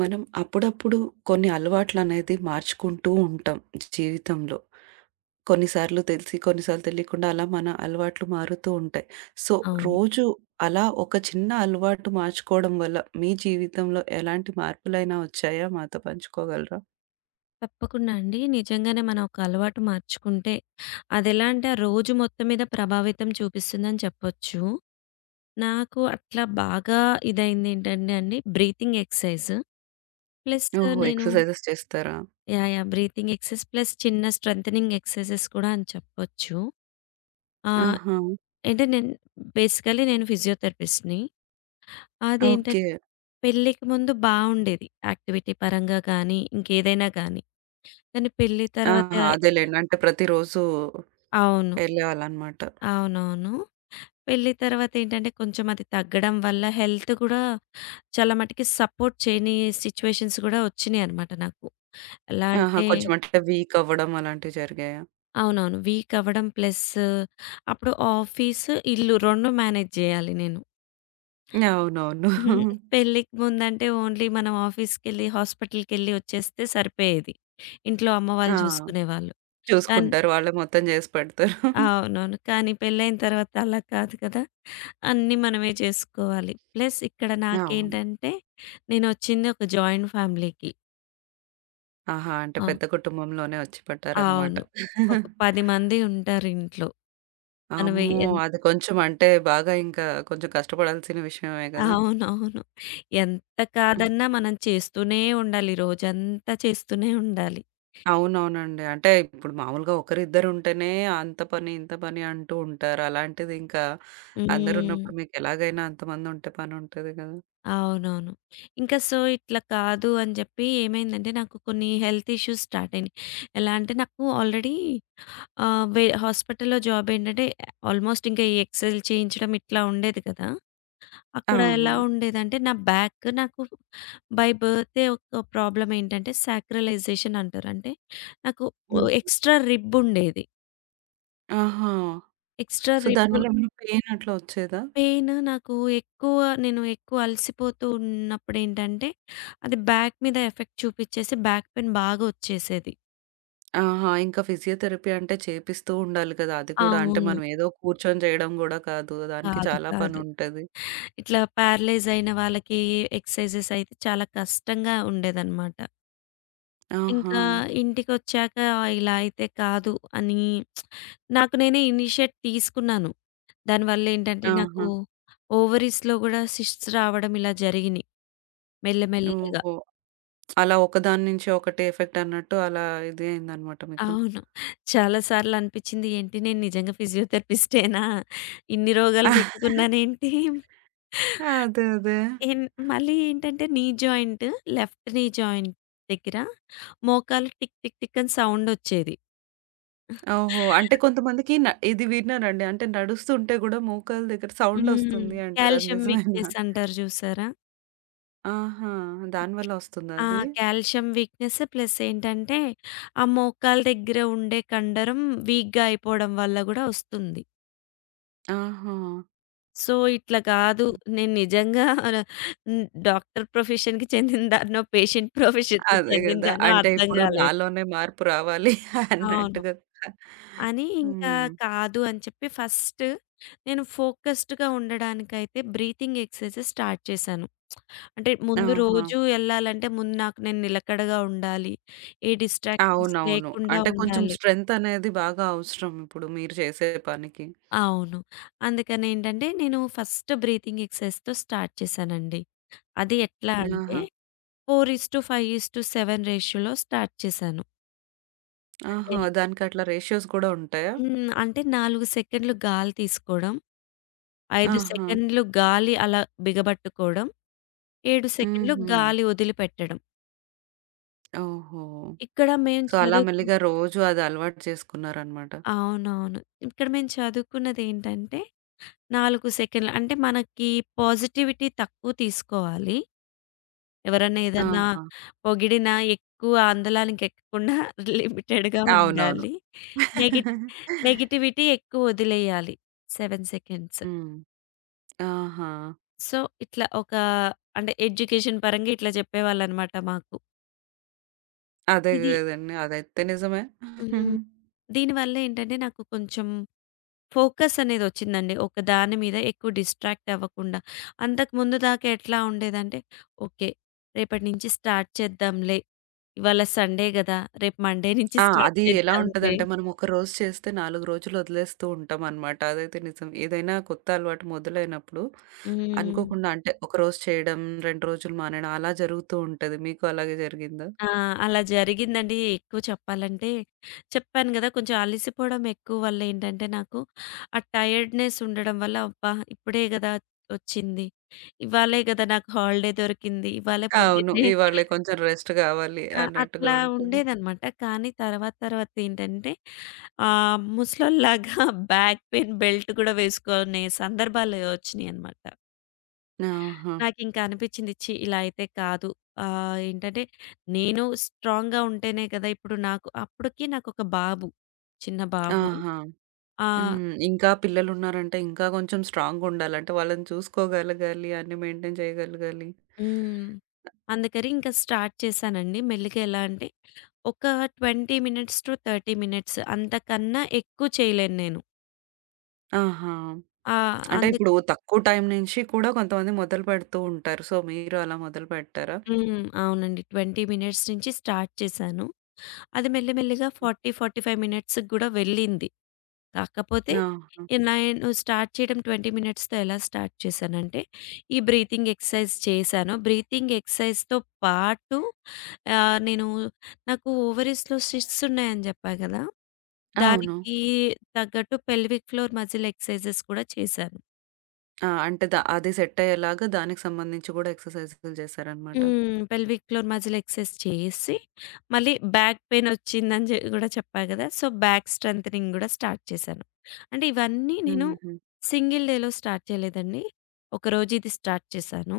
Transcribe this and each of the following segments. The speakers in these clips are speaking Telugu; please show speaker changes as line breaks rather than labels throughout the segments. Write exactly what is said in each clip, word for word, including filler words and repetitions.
మనం అప్పుడప్పుడు కొన్ని అలవాట్లనేది మార్చుకుంటూ ఉంటాం జీవితంలో. కొన్నిసార్లు తెలిసి, కొన్నిసార్లు తెలియకుండా అలా మన అలవాట్లు మారుతూ ఉంటాయి. సో,
అవును.
రోజు అలా ఒక చిన్న అలవాటు మార్చుకోవడం వల్ల మీ జీవితంలో ఎలాంటి మార్పులైనా వచ్చాయా? మాతో పంచుకోగలరా?
తప్పకుండా అండి. నిజంగానే మనం ఒక అలవాటు మార్చుకుంటే, అదెలా అంటే ఆ రోజు మొత్తం మీద ప్రభావితం చూపిస్తుందని చెప్పొచ్చు. నాకు అట్లా బాగా ఇదైందేంటంటే అండి బ్రీతింగ్ ఎక్సర్‌సైజ్. ప్లస్
ఓహో!
నేను
ఎక్సర్‌సైజెస్ చేస్తారా?
యాహ్! యాహ్! బ్రీతింగ్ ఎక్సర్‌సైజ్ ప్లస్ చిన్న స్ట్రెంథెనింగ్ ఎక్సర్‌సైజెస్ కూడా అని చెప్పొచ్చు. ఆహ్,
ఆహా!
అంటే నేను బేసికల్లీ నేను ఫిజియోథెరపిస్ట్‌ని.
ఓకే.
అదేంటంటే పెళ్ళికి ముందు బావుండేది. యాక్టివిటీ పరంగా గానీ, ఇంకేదైనా గానీ. కానీ పెళ్లి తర్వాత
ఆహా! అదేలెండి. అంటే ప్రతిరోజు
అవును.
ఎళ్ళేవాళ్ళనమాట.
అవునవును. పెళ్లి తర్వాతేంటంటే, కొంచెం అది తగ్గడం వల్ల హెల్త్ గూడా చాలా మటికి సపోర్ట్ చేయని సిచ్యువేషన్స్ గూడా ఒచ్చినియనమాట నాకు. ఎలా
ఆహా!
అంటే
కొంచెం అంటే వీక్ అవ్వడం అలాంటివి జరిగాయా?
అవునవును. వీక్ అవ్వడం ప్లస్ అప్పుడు ఆఫీస్, ఇల్లు రెండు మేనేజ్ జేయాలి నేను.
అవునవును.
ఉహుం. పెళ్ళికి ముందంటే ఓన్లీ మనం ఆఫీస్‌కెళ్ళి, హాస్పిటల్‌కెళ్ళి ఒచ్చేస్తే సరిపోయేది. ఇంట్లో అమ్మ వాళ్ళు
ఆ!
జూసుకునేవాళ్ళు. కానీ
చూసుకుంటారు. వాళ్ళే మొత్తం జేసి పెడతారు.
అవునవును. కానీ పెళ్ళైన తర్వాత అలా కాదు కదా! అన్నీ మనమే చేసుకోవాలి. ప్లస్ ఇక్కడ
అవును.
నాకేంటంటే నేనొచ్చింది ఒక జాయింట్ ఫ్యామిలీకి.
ఆహా! అంటే
ఆ!
పెద్ద కుటుంబంలోనే వచ్చి పడ్డారనమాట.
అవును. ఒక పది మంది ఉంటారు ఇంట్లో. మనం
అమ్మో!
ఎన్
అది కొంచెం అంటే బాగా ఇంకా కొంచెం కష్టపడాల్సిన విషయమే గదా!
అవునవును. ఎంత
హ్మ్.
కాదన్నా మనం చేస్తూనే ఉండాలి. రోజంతా చేస్తూనే ఉండాలి.
అవునవునండి. అంటే ఇప్పుడు మామూలుగా ఒకరిద్దరుంటేనే అంత పని, ఇంత పని అంటూ ఉంటారు. అలాంటిది ఇంకా
హ్మ్.
అందరున్నప్పుడు మీకెలాగైనా అంతమందుంటే పనుంటది గదా!
అవునవును. ఇంకా సో, ఇట్లా కాదు అని చెప్పి ఏమైందంటే నాకు కొన్ని హెల్త్ ఇష్యూస్ స్టార్ట్ అయినాయి. ఎలా అంటే నాకు ఆల్రెడీ ఆ! వే హాస్పిటల్‌లో జాబ్ ఏంటంటే ఆల్మోస్ట్ ఇంకా ఈ ఎక్స్‌రేలు చేయించడం ఇట్లా ఉండేది కదా! అక్కడ
అవును.
ఎలా ఉండేదంటే నా బ్యాక్ నాకు బై బర్తే ఒక ప్రాబ్లమ్ ఏంటంటే సాక్రలైజేషన్ అంటారు. అంటే నాకు
హ్మ్.
ఎక్స్‌ట్రా రిబ్ ఉండేది.
ఆహా!
ఎక్స్‌ట్రా
సో,
రిబ్
దానివల్ల ఏమైనా పెయిన్ అట్లా వచ్చేదా?
పెయిన్ నాకు ఎక్కువ నేను ఎక్కువ అలసిపోతూ ఉన్నప్పుడు ఏంటంటే అది బ్యాక్ మీద ఎఫెక్ట్ చూపించేసి బ్యాక్ పెయిన్ బాగా వచ్చేసేది.
ఆహా! ఇంకా ఫిజియోథెరపీ అంటే చేపిస్తూ ఉండాలి కదా! అది కూడా. అంటే
అవును.
మనం ఏదో కూర్చొని చేయడం గూడా కాదు. దానికి
కాదు.
చాలా
కాదు.
పనుంటది.
ఇట్లా ప్యారలైజ్ అయిన వాళ్ళకి ఎక్సర్‌సైజెస్ అయితే చాలా కష్టంగా ఉండేదనమాట.
ఆహా!
ఇంకా ఇంటికొచ్చాక ఇలా అయితే కాదు అని నాకు నేనే ఇనిషియేట్ తీసుకున్నాను. దానివల్లేంటంటే నాకు
ఆహా!
ఓవరీస్‌లో గూడా సిస్ట్స్ రావడం ఇలా జరిగినియి మెల్ల మెల్లగా.
ఓహో! అలా ఒకదాని నుంచి ఒకటి ఎఫెక్ట్ అన్నట్టు అలా ఇది అయిందనమాట మీకు.
అవును. చాలా సార్లు అనిపిచ్చింది ఏంటి నేను నిజంగా ఫిజియోథెరపిస్టేనా? ఇన్ని రోగాలు పెట్టుకున్నానేంటి?
అదే. అదే.
ఎన్ మళ్ళీ ఏంటంటే knee joint, left knee joint దగ్గర మోకాలు టిక్ టిక్ టిక్ అని సౌండొచ్చేది.
ఓహో! అంటే కొంతమందికి న ఇది విన్నానండి. అంటే నడుస్తుంటే గూడా మోకాళ్ళ దగ్గర
హ్మ్.
సౌండొస్తుంది అంటారు. అది
కాల్షియం
నిజమేనా?
వీక్‌నెస్ అంటారు చూసారా?
ఆహా! దానివల్ల వస్తుందా
ఆ!
అది?
కాల్షియం వీక్‌నెస్ ప్లస్ ఏంటంటే, ఆ మోకాల దగ్గర ఉండే కండరం వీక్‌గా అయిపోవడం వల్ల గూడా వస్తుంది.
ఆహా!
సో, ఇట్లా కాదు నేను నిజంగా హ్మ్, డాక్టర్ ప్రొఫెషన్‌కి చెందినదాన్నో, పేషెంట్ ప్రొఫెషన్‌కి
అదే గదా!
చెందినదాన్నో
అంటే
అర్థం
ఇప్పుడు
కాలేదు.
నాలోనే మార్పు రావాలి
అవును.
అన్నట్టుగా.
అని ఇంకా
హ్మ్.
కాదు అని చెప్పి ఫస్ట్ నేను ఫోకస్డ్‌గా ఉండడానికైతే బ్రీతింగ్ ఎక్సర్‌సైజెస్ స్టార్ట్ చేశాను. అంటే ముందు
ఆహా!
రోజు ఎళ్ళాలంటే ముందు నాకు నేను నిలకడగా ఉండాలి. ఏ డిస్ట్రాక్షన్స్
అవునవును.
లేకుండా
అంటే కొంచెం
ఉండాలి.
స్ట్రెంత్ అనేది బాగా అవసరం ఇప్పుడు మీరు చేసే పనికి.
అవును. అందుకనేంటంటే నేను ఫస్ట్ బ్రీతింగ్ ఎక్సర్‌సైజ్‌తో స్టార్ట్ చేశానండి. అది ఎట్లా అంటే
ఆహా!
నాలుగు ఐదు:ఏడు రేషియోలో స్టార్ట్ చేశాను. అంటే
ఆహా! దానికి అట్లా రేషియోస్ గూడా ఉంటాయా?
హ్మ్. అంటే నాలుగు సెకండ్లు గాలి తీసుకోవడం, ఐదు
ఆహా!
సెకండ్లు గాలి అలా బిగబట్టుకోవడం, ఏడు సెకన్లు
హుహు.
గాలి వదిలిపెట్టడం.
ఓహో!
ఇక్కడ మేము
సో, అలా
చదువుకు
మెల్లిగా రోజు అది అలవాటు చేసుకున్నారనమాట.
అవునవును. ఇక్కడ మేము చదువుకున్నదేంటంటే నాలుగు సెకన్లు. అంటే మనకి పాజిటివిటీ తక్కువ తీసుకోవాలి. ఎవరన్నా ఏదన్నా
ఆహా!
పొగిడినా ఎక్కువ ఆందోళనకి ఎక్కకుండా లిమిటెడ్‌గా
అవునవును.
ఉండాలి. నెగి నెగటివిటీ ఎక్కువ వదిలేయాలి. ఏడు సెకండ్స్.
హ్మ్. ఆహా!
సో, ఇట్లా ఒక అంటే ఎడ్యుకేషన్ పరంగా ఇట్లా చెప్పేవాళ్ళనమాట మాకు.
అదే
ఇది
గదండీ! అదైతే నిజమే.
హ్మ్. దీనివల్ల ఏంటంటే నాకు కొంచెం ఫోకస్ అనేదొచ్చిందండి. ఒక దాని మీద ఎక్కువ డిస్ట్రాక్ట్ అవ్వకుండా. అంతకుముందు దాకా ఎట్లా ఉండేదంటే, ఓకే. రేపటి నుంచి స్టార్ట్ చేద్దాంలే. ఇవాళ సండే గదా! రేపు మండే నుంచి
ఆ!
స్టార్ట్
అది ఎలా
చేద్దాంలే.
ఉంటదంటే, మనం ఒక రోజు చేస్తే నాలుగు రోజులు వదిలేస్తూ ఉంటామనమాట. అదైతే నిజం. ఏదైనా కొత్త అలవాటు మొదలైనప్పుడు
హ్మ్.
అనుకోకుండా అంటే, ఒక రోజు చేయడం, రెండు రోజులు మానేయడం అలా జరుగుతూ ఉంటది. మీకు అలాగే జరిగిందా?
ఆ! అలా జరిగిందండి. ఎక్కువ చెప్పాలంటే చెప్పాను గదా! కొంచెం అలసిపోవడం ఎక్కువ వల్ల ఏంటంటే నాకు ఆ టైర్డ్‌నెస్ ఉండడం వల్ల అబ్బా! ఇప్పుడే గదా! వచ్చింది. ఇవాళే గదా! నాకు హాలిడే దొరికింది. ఇవాళే
అవును.
పొద్దున్నే
ఇవాళే కొంచెం రెస్ట్ కావాలి
ఆ!
అన్నట్టుగా
అట్లా
ఉంటది.
ఉండేదనమాట. కానీ తర్వాత తర్వాత ఏంటంటే ఆహ్, ముసలోళ్ళలాగా బ్యాక్ పెయిన్ బెల్ట్ కూడా వేసుకునే సందర్భాలు వచ్చినియనమాట.
ఆహా!
నాకింక అనిపిచ్చింది ఛీ! ఇలా అయితే కాదు. ఆహ్, ఏంటంటే నేను స్ట్రాంగ్‌గా ఉంటేనే కదా! ఇప్పుడు నాకు అప్పటికి నాకొక బాబు. చిన్న బాబు.
ఆహా!
ఆ!
హ్మ్. ఇంకా పిల్లలున్నారంటే ఇంకా కొంచెం స్ట్రాంగ్‌గుండాలి. అంటే వాళ్ళని చూసుకోగలగాలి, అన్నీ మెయింటైన్ చేయగలగాలి.
హ్మ్. అందుకని ఇంక స్టార్ట్ చేశానండి. మెల్లిగా ఎలా అంటే ఒక ఇరవై మినిట్స్ టు ముప్పై మినిట్స్ అంతకన్నా ఎక్కువ చేయలేను నేను.
ఆహా!
ఆ!
అంటే
అంత
ఇప్పుడు తక్కువ టైం నుంచి కూడా కొంతమంది మొదలుపెడుతూ ఉంటారు. సో, మీరు అలా మొదలుపెట్టారా?
హ్మ్. అవునండి. ఇరవై మినిట్స్ నుంచి స్టార్ట్ చేశాను. అది మెల్లిమెల్లిగా నలభై, నలభై ఐదు మినిట్స్‌కి గూడా వెళ్ళింది. కాకపోతే
ఆ! ఆ!
ఈ నేను స్టార్ట్ చేయడం ఇరవై మినిట్స్‌తో ఎలా స్టార్ట్ చేశానంటే, ఈ బ్రీతింగ్ ఎక్సర్సైజ్ చేశాను. బ్రీతింగ్ ఎక్సర్సైజ్‌తో పాటు ఆహ్, నేను నాకు ఓవరీస్‌లో సిస్ట్స్ ఉన్నాయని జెప్పా గదా!
అవును.
దానికి తగ్గట్టు పెల్విక్ ఫ్లోర్ మజిల్ ఎక్సర్సైజెస్ కూడా చేశాను.
ఆ! అంటే ద అది సెట్ అయ్యేలాగా దానికి సంబంధించి కూడా ఎక్సర్‌సైజులు చేశారనమాట.
హ్మ్. పెల్విక్ ఫ్లోర్ మజిల్ ఎక్సర్‌సైజ్ చేసి, మళ్ళీ బ్యాక్ పెయిన్ వచ్చిందని జె గూడా చెప్పా గదా! సో, బ్యాక్ స్ట్రెంథెనింగ్ గూడా స్టార్ట్ చేశాను. అంటే ఇవన్నీ నేను
హుహు.
సింగిల్ డేలో స్టార్ట్ చేయలేదండి. ఒకరోజు ఇది స్టార్ట్ చేశాను.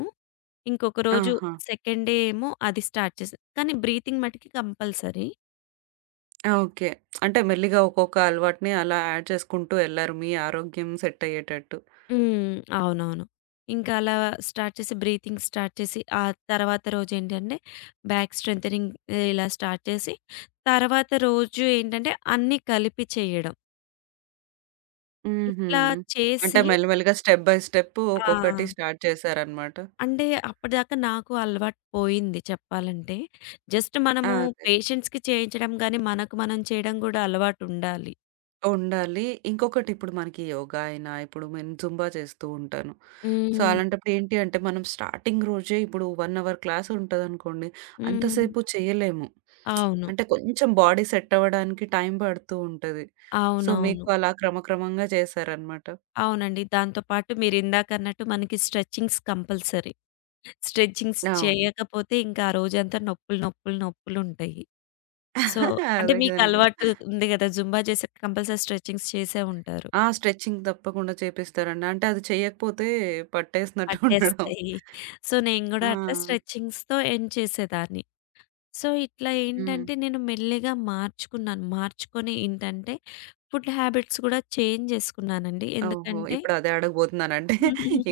ఇంకొక రోజు
ఆహా!
సెకండ్ డే ఏమో అది స్టార్ట్ చేశా. కానీ బ్రీతింగ్ మటికి కంపల్సరీ.
ఆ! ఓకే. అంటే మెల్లిగా ఒక్కొక్క అలవాటుని అలా యాడ్ చేసుకుంటూ ఎళ్లారు మీ ఆరోగ్యం సెట్ అయ్యేటట్టు.
హ్మ్. అవునవును. ఇంకా అలా స్టార్ట్ చేసి బ్రీతింగ్ స్టార్ట్ చేసి, ఆ తర్వాత రోజేంటంటే బ్యాక్ స్ట్రెంథెనింగ్ ఇలా స్టార్ట్ చేసి, తర్వాత రోజు ఏంటంటే అన్నీ కలిపి చేయడం.
హుహు.
ఇట్లా
అంటే
చేసి
మెల్లిమెల్లిగా స్టెప్ బై స్టెప్
ఆ!
ఒక్కొక్కటి స్టార్ట్ చేశారనమాట.
అంటే అప్పటిదాకా నాకు అలవాటు పోయింది చెప్పాలంటే. జస్ట్ మనము
అదే.
పేషెంట్స్‌కి చేయించడం గానీ, మనకు మనం చేయడం గూడా అలవాటుండాలి.
ఉండాలి. ఇంకొకటి ఇప్పుడు మనకి యోగా అయినా, ఇప్పుడు నేను జుంబా చేస్తూ ఉంటాను. సో,
హ్మ్.
అలాంటప్పుడు ఏంటి అంటే, మనం స్టార్టింగ్ రోజే ఇప్పుడు ఒక అవర్ క్లాస్ ఉంటదనుకోండి,
హ్మ్.
అంతసేపు చేయలేము.
అవును.
అంటే కొంచెం బాడీ సెట్ అవ్వడానికి టైం పడుతూ ఉంటది. సో,
అవునవును.
మీకు అలా క్రమక్రమంగా చేశారనమాట.
అవునండి. దాంతో పాటు మీరిందాకన్నట్టు మనకి స్ట్రెచింగ్స్ కంపల్సరీ. స్ట్రెచింగ్స్
అవును.
చేయకపోతే ఇంకా ఆ రోజంతా నొప్పులు, నొప్పులు, నొప్పులుంటాయి. సో, అంటే
అదే కదండీ.
మీకలవాటు ఉంది గదా! జుంబా చేసాక కంపల్సరీ స్ట్రెచింగ్స్ చేసే ఉంటారు.
ఆ! స్ట్రెచింగ్ తప్పకుండా చేపిస్తారండి. అంటే అది చేయకపోతే పట్టేసినట్టు ఉండడం.
పట్టేస్తాయి. సో, నేను
ఆ!
గూడా అట్లా స్ట్రెచింగ్స్‌తో ఎండ్ చేసేదాన్ని. సో, ఇట్లా
హ్మ్.
ఏంటంటే నేను మెల్లిగా మార్చుకున్నాను. మార్చుకొని ఏంటంటే ఫుడ్ హ్యాబిట్స్ గూడా చేంజ్ చేసుకున్నానండి.
ఓహో!
ఎందుకంటే
ఇప్పుడు అదే అడగబోతున్నానంటే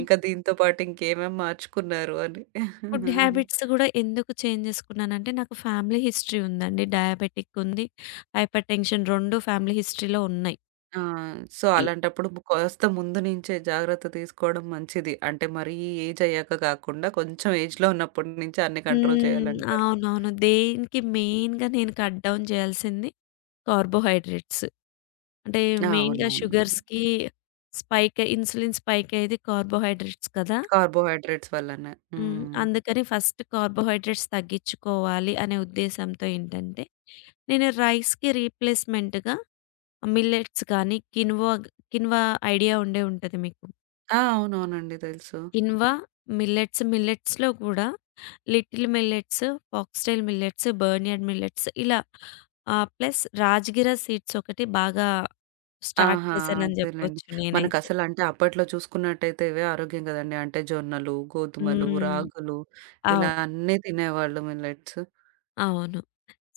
ఇంకా దీంతో పాటు ఇంకేమేం మార్చుకున్నారు అని.
ఫుడ్ హ్యాబిట్స్ గూడా ఎందుకు చేంజ్ చేసుకున్నానంటే నాకు ఫ్యామిలీ హిస్టరీ ఉందండి. డయాబెటిక్ ఉంది. హైపర్‌టెన్షన్ టూ ఫ్యామిలీ హిస్టరీలో ఉన్నాయి.
ఆ! సో,
ఇ
అలాంటప్పుడు ము కాస్త ముందు నుంచే జాగ్రత్త తీసుకోవడం మంచిది. అంటే మరీ ఏజ్ అయ్యాక కాకుండా కొంచెం ఏజ్‌లో ఉన్నప్పటి నుంచే అన్ని కంట్రోల్
హ్మ్.
చేయాలంటారు.
అవునవును. దేనికి మెయిన్‌గా నేను కట్ డౌన్ చేయాల్సింది కార్బోహైడ్రేట్స్. అంటే
ఆ!
మెయిన్‌గా
అవునవునండి.
షుగర్స్‌కి స్పైక్ ఇన్సులిన్ స్పైక్ అయ్యేది కార్బోహైడ్రేట్స్ కదా!
కార్బోహైడ్రేట్స్ వల్లనే.
హ్మ్.
హ్మ్.
అందుకని ఫస్ట్ కార్బోహైడ్రేట్స్ తగ్గించుకోవాలి అనే ఉద్దేశంతో ఏంటంటే, నేను రైస్‌కి రీప్లేస్‌మెంట్‌గా మిల్లెట్స్ కానీ, కిన్వా కిన్వా ఐడియా ఉండే ఉంటది మీకు.
ఆ! అవునవునండి. తెలుసు.
కిన్వా, మిల్లెట్స్ మిల్లెట్స్‌లో కూడా little millets, foxtail millets, barnyard millets ఇలా ఆహ్, ప్లస్ రాజగిర సీడ్స్ ఒకటి బాగా స్టార్ట్
ఆహా!
చేశానని
అదేలెండి.
జెప్పొచ్చు నేనైతే.
మనకసలు అంటే అప్పట్లో చూసుకున్నట్టయితే ఇవే ఆరోగ్యం కదండీ. అంటే జొన్నలు, గోధుమలు,
హ్మ్.
రాగులు ఇలా
అవును.
అన్నీ తినేవాళ్ళు మిల్లెట్స్.
అవును.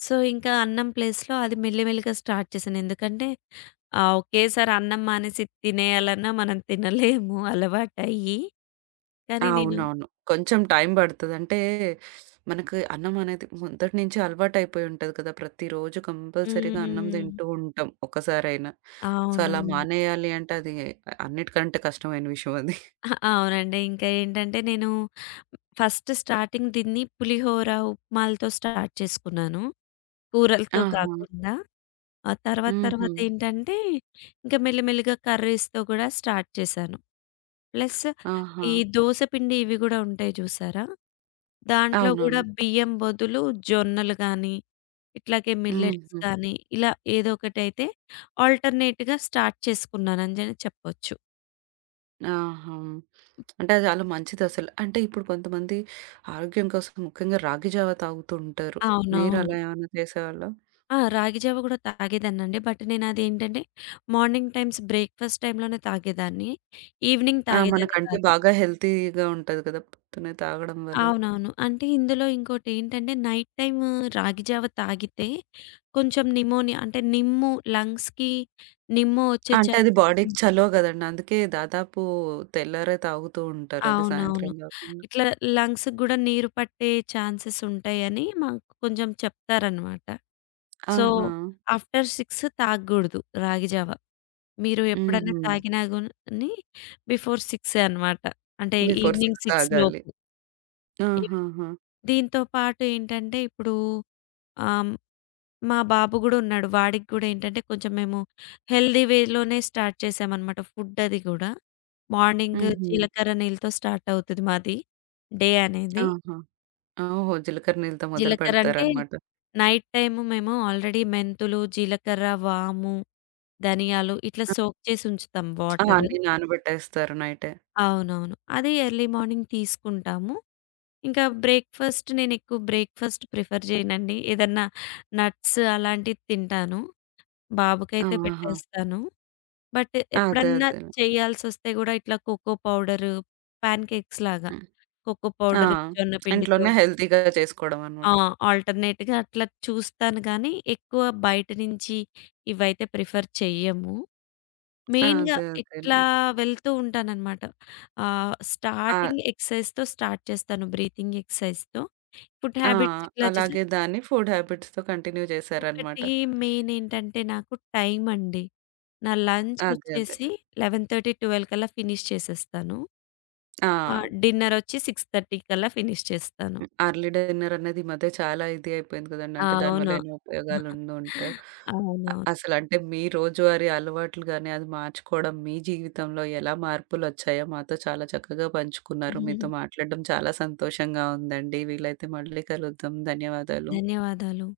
సో, ఇంకా అన్నం ప్లేస్‌లో అది మెల్లిమెల్లిగా స్టార్ట్ చేశాను. ఎందుకంటే ఆహ్, ఒకేసారి అన్నం మానేసి తినేయాలన్నా మనం తినలేము అలవాటయ్యి. కానీ నేను
అవునవును. కొంచెం టైం పడతది. అంటే మనకు అన్నం అనేది మొదటి నుంచి అలవాటైపోయి ఉంటది కదా! ప్రతిరోజు కంపల్సరీగా అన్నం
హ్మ్.
తింటూ ఉంటాం ఒక్కసారైనా. సో, అలా
అవునవును.
మానేయాలి అంటే అది అన్నిటికంటే కష్టమైన విషయం అది.
అహా! అవునండి. ఇంకా ఏంటంటే నేను ఫస్ట్ స్టార్టింగ్ దీన్ని పులిహోర, ఉప్మాలతో స్టార్ట్ చేసుకున్నాను. కూరలతో
ఆహా!
కాకుండా. ఆ తర్వాత
హుహు.
తర్వాత ఏంటంటే, ఇంకా మెల్లిమెల్లిగా కర్రీస్‌తో గూడా స్టార్ట్ చేశాను. ప్లస్
ఆహా!
ఈ దోస పిండి ఇవి గూడా ఉంటాయి చూసారా? దాంట్లో గూడా
అవునవును.
బియ్యం బదులు జొన్నలు గానీ, ఇట్లాగే మిల్లెట్స్
హుహు.
గానీ, ఇలా ఏదో ఒకటైతే ఆల్టర్‌నేట్‌గా స్టార్ట్ చేసుకున్నానని జని చెప్పొచ్చు.
ఆహా! అంటే అది చాలా మంచిదసలు. అంటే ఇప్పుడు కొంతమంది ఆరోగ్యం కోసం ముఖ్యంగా రాగి జావ తాగుతూ ఉంటారు.
అవునవును.
మీరలా ఏమైనా చేసేవాళ్ళా?
ఆ! రాగి జావ గూడా తాగేదాన్నండి. బట్ నేనదేంటంటే, మార్నింగ్ టైమ్స్ బ్రేక్‌ఫాస్ట్ టైమ్‌లోనే తాగేదాన్ని. ఈవినింగ్
ఆ!
తాగేదాన్ని
మనకంటే
కాదు.
బాగా హెల్తీగా ఉంటది కదా! పొద్దున్నే తాగడం వల్ల.
అవునవును. అంటే ఇందులో ఇంకోటేంటంటే, నైట్ టైమ్ రాగి జావ తాగితే కొంచెం నిమోనియా అంటే, నిమ్ము లంగ్స్‌కి నిమ్ము ఒచ్చే
అంటే అది
ఛాన్సెస్ ఉన్
బాడీకి చలువ గదండీ. అందుకే దాదాపు తెల్లారే తాగుతూ ఉంటారు. అది
అవునవును.
సాయంత్రం గాకుండా.
ఇట్లా లంగ్స్‌కి గూడా నీరు పట్టే ఛాన్సెస్ ఉంటాయని మాకు కొంచెం చెప్తారనమాట. సో,
ఆహా!
ఆఫ్టర్ ఆరు తాగకూడదు రాగి జావ. మీరు ఎప్పుడన్నా
హుహు.
తాగినా గాని బిఫోర్ ఆరు అనమాట. అంటే
బిఫోర్
ఈవినింగ్
ఆరు
ఆరు
తాగాలి.
లోపు. ఈవినింగ్
ఆహాహా!
దీంతో పాటు ఏంటంటే ఇప్పుడు ఆహ్, మా బాబు గూడా ఉన్నాడు. వాడికి గూడా ఏంటంటే కొంచెం మేము హెల్తీ వేలోనే స్టార్ట్ చేశామనమాట ఫుడ్ అది గూడా. మార్నింగ్
హుహు.
జీలకర్ర నీళ్ళతో స్టార్ట్ అవుతది మాది డే అనేది.
ఆహా! ఓహో! జీలకర్ర నీళ్ళతో మొదలు
జీలకర్ర అంటే
పెడతారనమాట.
నైట్ టైము మేము ఆల్రెడీ మెంతులు, జీలకర్ర, వాము, ధనియాలు ఇట్లా సోక్ చేసి ఉంచుతాం
ఆ!
వాటరు.
అన్నీ నానబెట్టేస్తారు నైటే.
అవునవును. అది ఎర్లీ మార్నింగ్ తీసుకుంటాము. ఇంకా బ్రేక్‌ఫాస్ట్ నేనెక్కువ బ్రేక్‌ఫాస్ట్ ప్రిఫర్ చేయనండి. ఏదన్నా నట్స్ అలాంటివి తింటాను. బాబుకైతే
ఆహా!
పెట్టేస్తాను. బట్
అదే
ఎప్పుడన్నా
అదేలే.
చేయాల్సొస్తే గూడా ఇట్లా కోకో పౌడరు, ప్యాన్ కేక్స్ లాగా.
హ్మ్.
కోకో
ఆ!
పౌడర్, జొన్న పిండితో
ఇంట్లోనే హెల్తీగా చేసుకోవడం
ఆ!
అనమాట.
ఆల్టర్‌నేట్‌గా అట్లా చూస్తాను గానీ, ఎక్కువ బయట నుంచి ఇవైతే ప్రిఫర్ చెయ్యము. మెయిన్‌గా
అదే అదేలే.
ఇట్లా వెళ్తూ ఉంటాననమాట. ఆహ్,
ఆ!
స్టార్టింగ్ ఎక్సర్‌సైజ్‌తో స్టార్ట్ చేస్తాను. బ్రీతింగ్ ఎక్సర్‌సైజ్‌తో. ఫుడ్
ఆ!
హ్యాబిట్స్ ఇట్లా చేసా.
అలాగే దాన్ని ఫుడ్ హ్యాబిట్స్‌తో కంటిన్యూ చేశారనమాట.
ఒకటి మెయిన్ ఏంటంటే నాకు టైం అండి. నా లంచ్
అదే అదే.
వచ్చేసి పదకొండు ముప్పై, పన్నెండు కల్లా ఫినిష్ చేసేస్తాను.
ఆ!
ఆ! డిన్నర్ వచ్చి ఆరు ముప్పై కల్లా ఫినిష్ చేస్తాను.
హ్మ్. అర్లీ డిన్నర్ అనేది ఈ మధ్య చాలా ఇది అయిపోయింది కదండీ. అంటే దానివల్ల
అవును.
ఎన్నో ఉపయోగాలు ఉండుంటా అ
అవునవును.
అసలంటే మీ రోజువారీ అలవాట్లు గాని, అది మార్చుకోవడం మీ జీవితంలో ఎలా మార్పులొచ్చాయో మాతో చాలా చక్కగా పంచుకున్నారు. మీతో మాట్లాడడం చాలా సంతోషంగా ఉందండి. వీలైతే మళ్ళీ కలుద్దాం. ధన్యవాదాలు.
ధన్యవాదాలు.